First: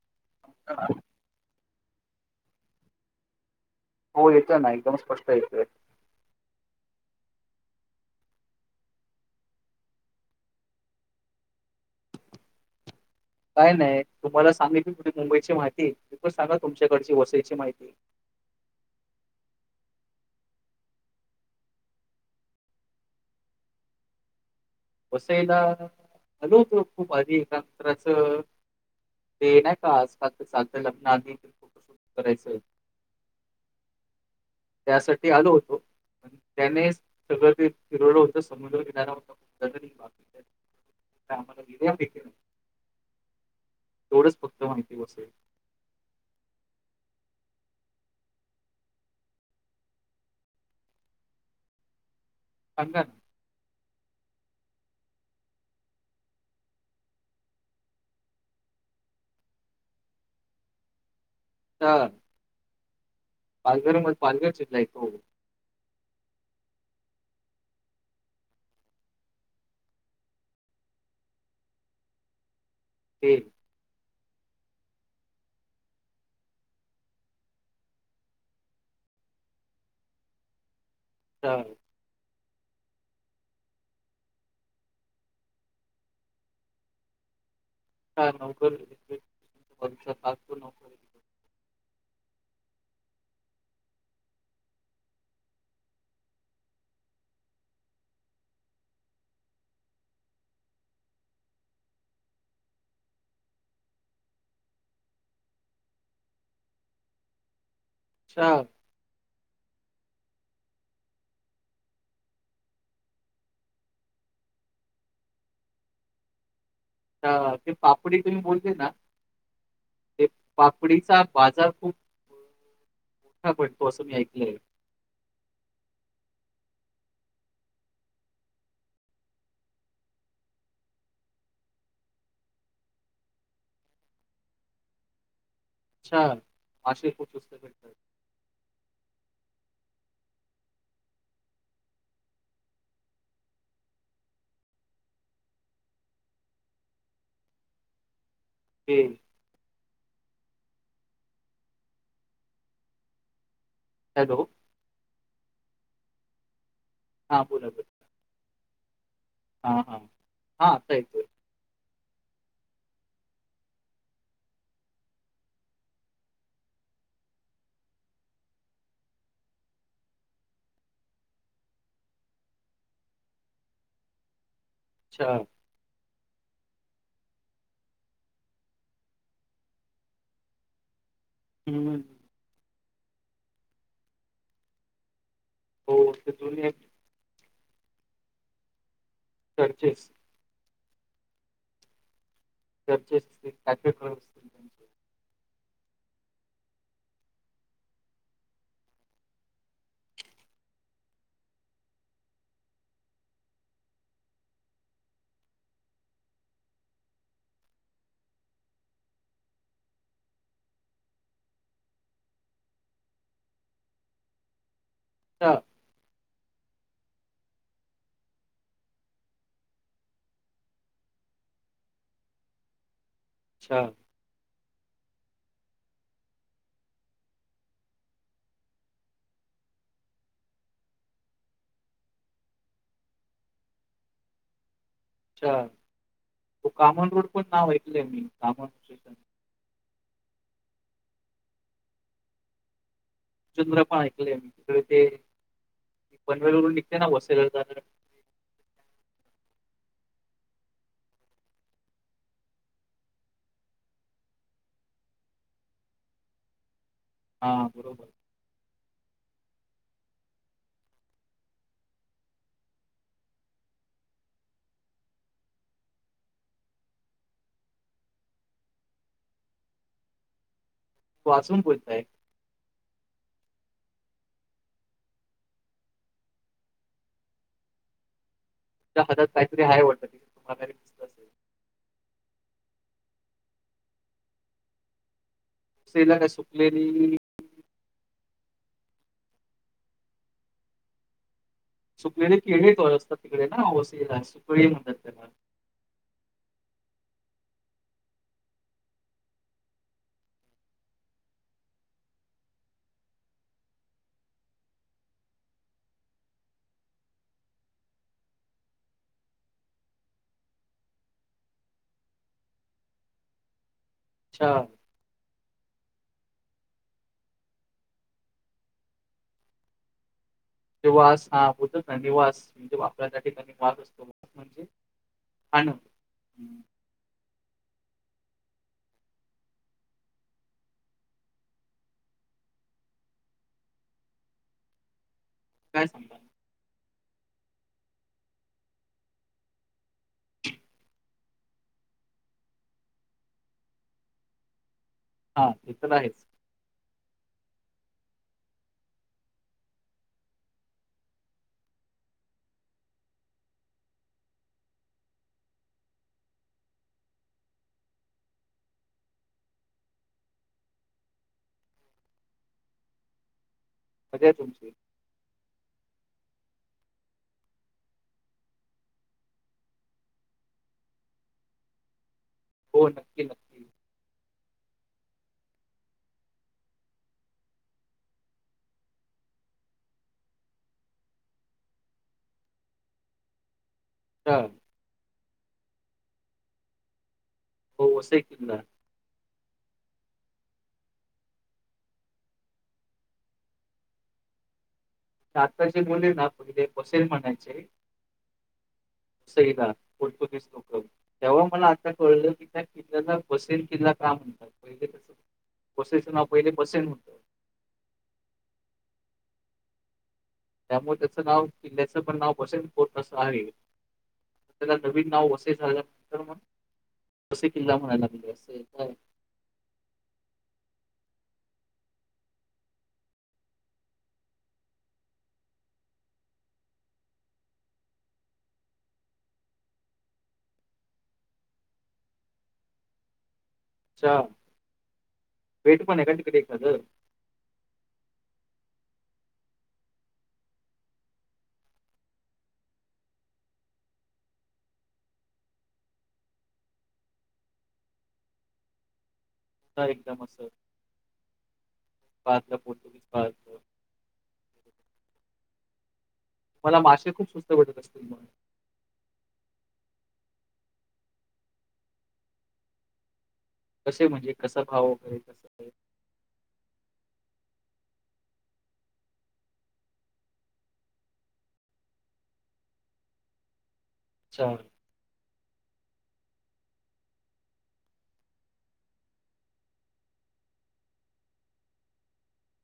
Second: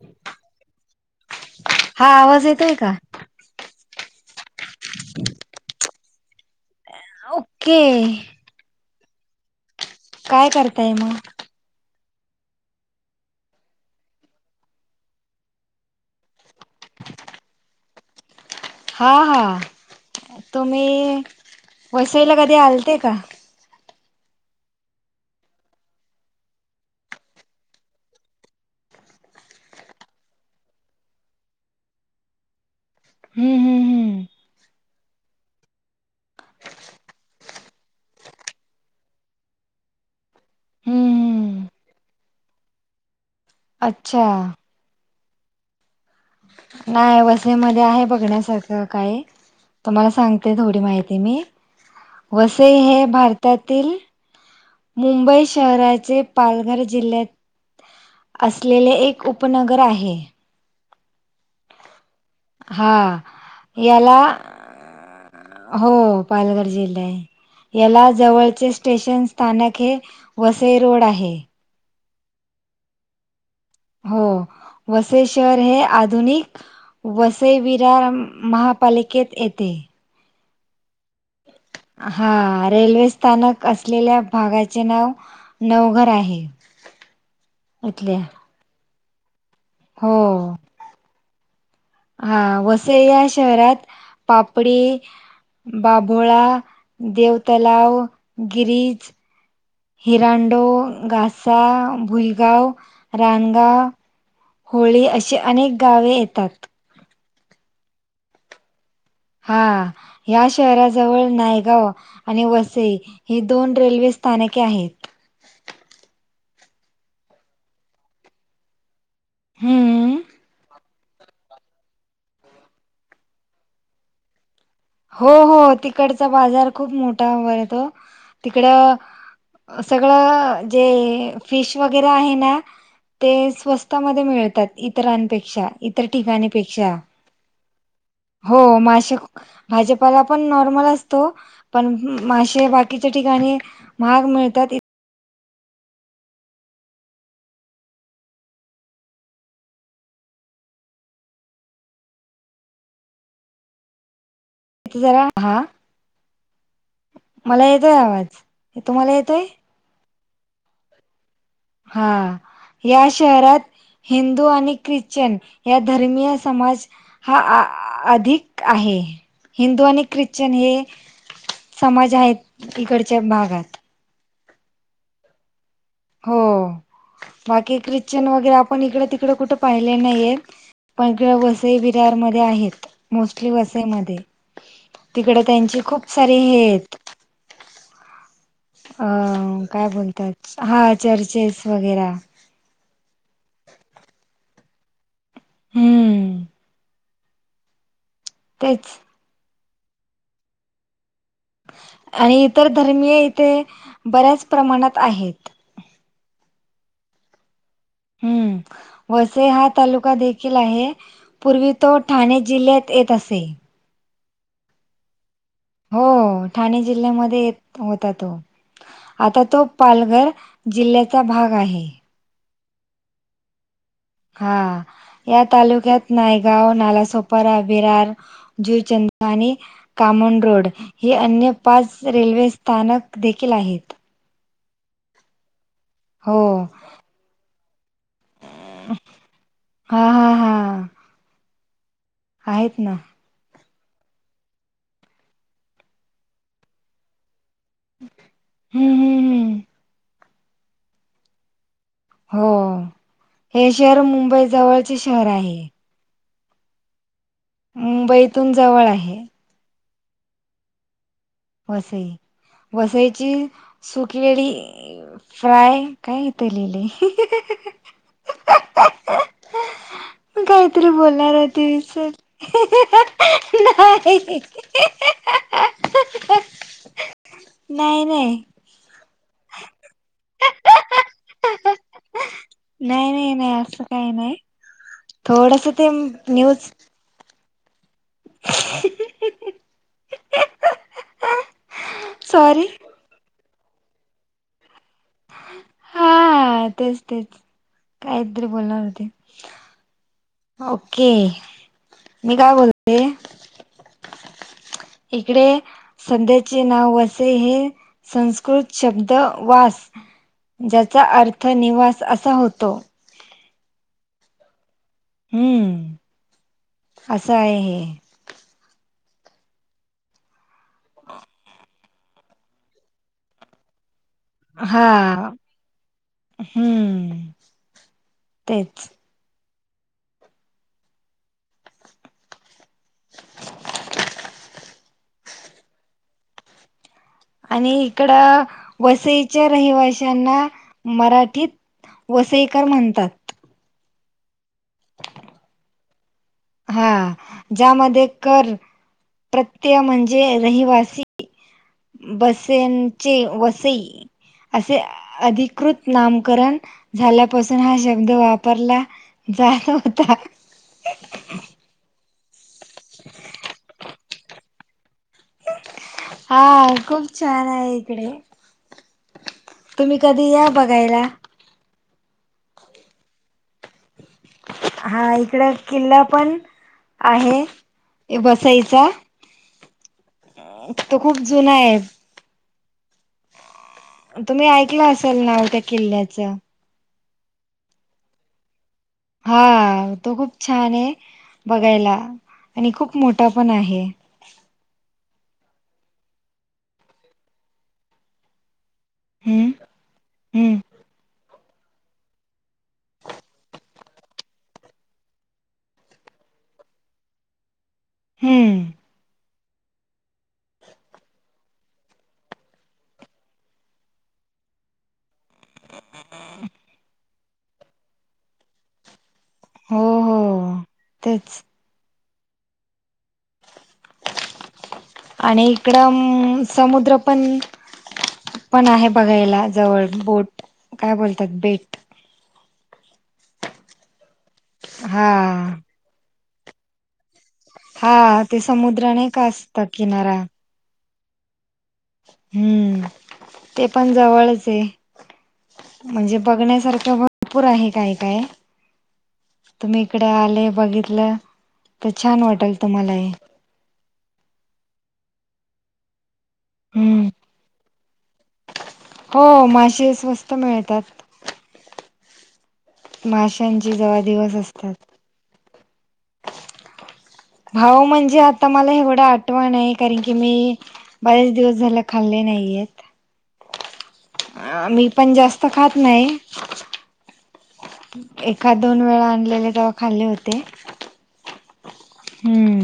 ह [unintelligible] ह [inaudible] [unintelligible] हा आवाज येतोय का? हो येतोय ना एकदम स्पष्ट येतोय ओके काय करताय मग? काय नाही तुम्हाला सांगीतली मी पूर्ण मुंबईची माहिती, तुम्ही पण सांगा तुमच्याकडची वसईची माहिती हा हां तुम्ही वसईला कधी आलते का? वसईला आलो होतो खूप आधी एमंत्रचं [unintelligible] ते नाही का आजकाल साधं लग्न आधी फोटोशूट करायचं? हम् हम त्यासाठी आलो होतो. त्यानेच सगळं ते फिरवल होतं समुद्र किनारा हो ख बा [unintelligible] हम्म आम्हाला हम्म दिल्यापैेने [unintelligible] अच्छा तेवढच फक्त माहिती बसेल [unintelligible] नाही वसई मध्ये आहे बघण्यासारखं काय? तुम्हाला सांगते थोडी माहिती मी वसई सांगा हे ना. भारता तातील मुंबई शहराचे पालघर जिल्ह्यात असलेले एक उपनगर आहे. हा हा याला पालघर जिल्हा येतो हो पालघर जिल्हा आहे. याला जवळचे स्टेशन स्थानक हे वसई रोड आहे. हे हो वसई शहर हे आधुनिक वसई विरार महापालिकेत येते. हा हा रेल्वे स्थानक असलेल्या भागाचे नाव नवघर आहे. इथल्या का नवकरतो हो [inaudible] हा वसई या शहरात पापडी बाभोळा देव तलाव, गिरीज हिरांडो, घासा, भुलगाव, रानगाव होळी अशी अनेक गावे येतात. अच्छा हा या शहराजवळ नायगाव आणि वसई ही दोन रेल्वे स्थानके आहेत. ते पापडी तुम्ही बोलते ना हम्म तेप कपडीचा बाजार खूप मोठा पडतो असं मी ऐकलंय हो हो तिकडचा बाजार खूप मोठा वर य तो तिकड सगळं जे फिश वगैरे आहे ना, ते स्वस्त मध्ये मिळतात इतरांपेक्षा इतर अच्छा, ठिकाणीपेक्षा मासे खूप स्वस्त भेटतात. हो मासे भाजपाला पण नॉर्मल असतो. पण मासे बाकीच्या ठिकाणी महाग मिळतात. हि हॅलो, जरा हा, हां मला बोला, येतोय आवाज तुम्हाला येतोय. हा हां हा आता येतोय हा या शहरात हिंदू आणि ख्रिश्चन या धर्मीय समाज हा अधिक आहे हिंदू आणि ख्रिश्चन हे समाज आहेत इकडच्या भागात अच्छा हो बाकी ख्रिश्चन वगैरे आपण इकडं तिकडं कुठे पाहिले नाहीयेत. पण इकडं वसई हं. विरारमध्ये आहेत मोस्टली वसईमध्ये तिकड त्यांची हो, खूप ते सारे हे जुने आहेत. अ काय चर्चेस बोलतात हा चर्चेस वगैरा त्यांचेच ते हॅपी क्लब हुं तेच [unintelligible] आणि इतर धर्मीय इथे बऱ्याच प्रमाणात आहेत. हम्म वसई हा तालुका देखील आहे. पूर्वी तो ठाणे जिल्ह्यात येत असे. ता हो हो ठाणे जिल्ह्यामध्ये येत होता तो. आता तो पालघर जिल्ह्याचा भाग आहे. अच्छा हा या तालुक्यात नायगाव, नालासोपारा, विरार ज्यूचंदानी कामन रोड हे अन्य पाच रेल्वे स्थानक देखील आहेत. अच्छा हो कामन रोड पण नाव ऐकलं आहे मी कामन स्टेशन हा हा हा आहेत ना. चुंद्र पण ऐकलंय मी तिकडे ते पनवेलवरून निघते ना वसईकडे जाताना हुं हुं हुं हो हे शहर मुंबई जवळचे शहर आहे. हां बरोबर इथून जवळ आहे. वसई वसईची सुकलेली फ्राय काय हित लिहिलंय? मी काहीतरी बोलणार वाचून होती बोलताय विसरली. [unintelligible] नाही [unintelligible] नाही नाही तुमच्या हातात काहीतरी आहे वाटतं असेल नाही, नाही, नाही असं काही नाही. थोडसं ते वसईला काय न्यूज सुकलेली [unintelligible] सुकलेले सॉरी केळी असतात तिकडे ना वसईला सुकळी म्हणतात त्याला हा तेच तेच काहीतरी बोलणार होते. ओके मी काय बोलते. इकडे संध्याचे नाव वसई हे संस्कृत शब्द वास ज्याचा अर्थ निवास असा होतो. अच्छा हम्म असं आहे हे. वास हा बतच निवास म्हणजे आपला ज्या ठिकाणी निवास असतो. म्हणजे हा खाणं हं, हुं तेच काय सांगा आणि इकड वसईच्या रहिवाशांना मराठीत वसईकर म्हणतात हा ते तर तर आहेच हा ज्यामध्ये कर प्रत्यय म्हणजे रहिवासी बसेंचे वसई असे अधिकृत नामकरण झाल्यापासून हा शब्द वापरला जाहल होता मजा आहे तुमची हा खूप छान आहे इकडे तुम्ही कधी या बघायला हो नक्की नक्की हा इकड किल्ला पण आहे बसईचा तो खूप जुना आहे अच्छा तुम्ही ऐकलं असेल नाव त्या किल्ल्याचं हो वसइ किल्ला हा तो खूप छान आहे बघायला आणि खूप मोठा पण आहे आता जे बोलले ना पहिले बसेल म्हणायचे हम्म [unintelligible] पोर्तुगीज हम्म लोक तेव्हा मला कळलं क त्या किल्याला वसई किल्ला का म्हणतात पहिले तसं वसईच नाव पाहिलं बसई होतं हम्म त्यामुळे त्याचं नाव किल्ल्याचं पण नाव वसंत फोर्ट असं आहे त्याला नवीन नाव असे झाल्यानंतर मग असे किल्ला म्हणायला लागले असे हो हो तेच आणि इकडं समुद्र पण पण आहे बघायला जवळ बोट काय बोलतात बेट अच्छा हा बेट पण आहे का तिकड एखाद हा ते समुद्र नाही का असत किनारा हम्म ते पण जवळच ये म्हणजे बघण्यासारखं भरपूर आहे काय काय तुम्ही पुन्हा इकडे एकदम आले असं बघितलं तर छान पार्कला वाटेल तुम्हाला पोर्तुगीज ही पार्क. मला हम्म मासे खूप स्वस्त वाटत असतील मग हो मासे स्वस्त मिळतात माशांचे जवा कसे म्हणजे दिवस कसा भाव असतात वगैरे कसं आहे? भाव म्हणजे आता मला एवढं आठवण आहे कारण की मी बरेच दिवस झाले खाल्ले नाहीयेत अच्छा. अ मी पण जास्त खात नाही एखाद दोन वेळा आणलेले तवा खाल्ले होते हम्म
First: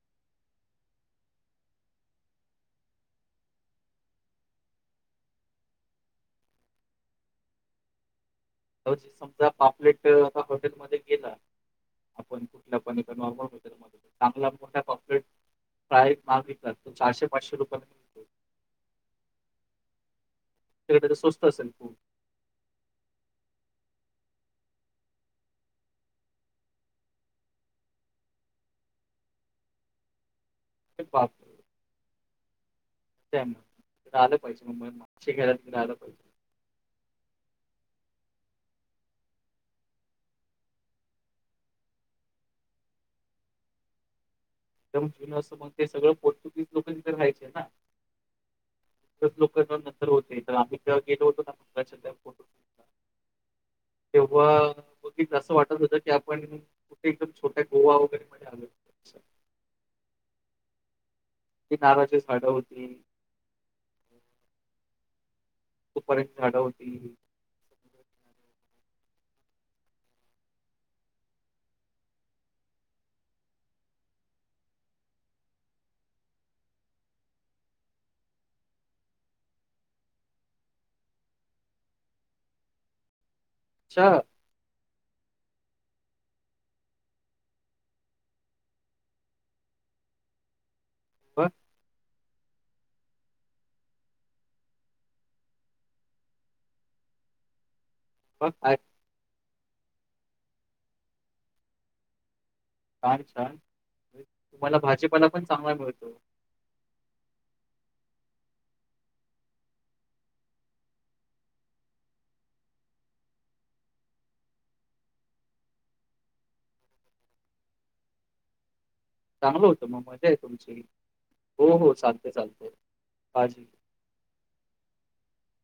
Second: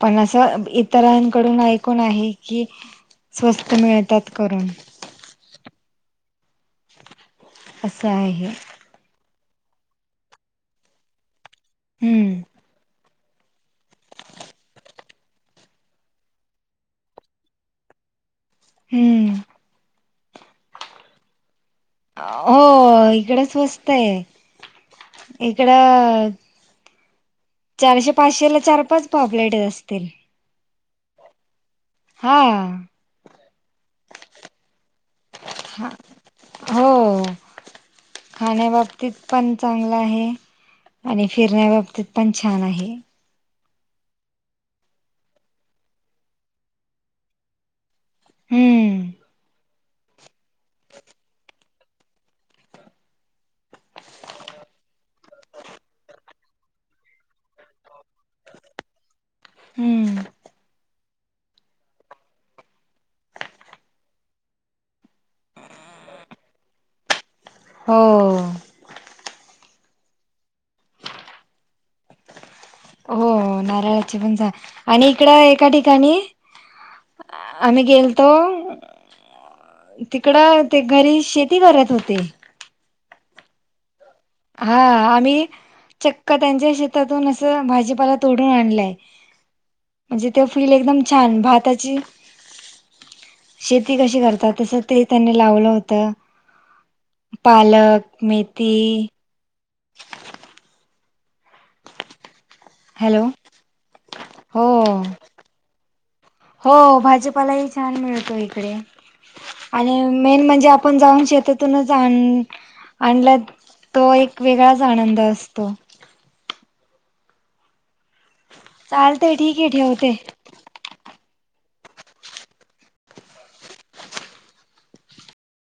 पण असं इतरांकडून ऐकून आहे की स्वस्त मिळतात करून असं आहे जर समजा पापलेट आता हॉटेलमध्ये गेला हम्म आपण कुठल्या पण नॉर्मल व चांगला मोठा पॉपलेट फ्राय मागितला तर चारशे पाचशे रुपया हम्म तिकडे स्वस्त असेल खूप हो इकड स्वस्त आहे इकडं चारशे पाचशे ला चार पाच पॉपलेट असतील एक बात हा त्या म राहिलं पाहिजे मुंबई माग घयला त राहिला पाहिजे. हो खाण्या बाबतीत पण चांगलं आहे. आणि फिरण्या बाबतीत पण छान आहे. एकदम जुनं म्हण ते सगं पोर्तुगीज लोक तिथ राहायचे ना. हम्म लोकां नंतर होते तर आम्ही तेव्हा गेलोतो ना फोटो तेव्हा बघीच असं वाटत होतं की आपण कुठे एकदम छोट्या गोवा वगैरे मध्ये आलो. होतो. हम्म ती नारळाची झाडं होती. खप परे झाड होती हो हो नारळाची पण जा आणि इकड एका ठिकाणी आम्ही गेलतो. तिकडं ते घरी शेती करत होते. अच्छा हा आम्ही चक्क त्यांच्या शेतातून असं भाजीपाला तोडून आणलंय. म्हणजे ते फील एकदम छान बघ भाताची शेती कशी करतात तस ते त्यांनी लावलं होतं. पालक बघ मेथी छान हॅलो छान हो तुम्हाला भाजीपाला पण चांगलाय मिळतो. हो भाजी पालाही छान मिळतो इकडे. आणि मेन म्हणजे आपण जाऊन शेतातूनच आण आणला तो एक वेगळाच आनंद असतो. चालते ठीक चांगलं आहे होतं मग ठेवते मजा आहे तुमची हो हो चालतंय चालतंय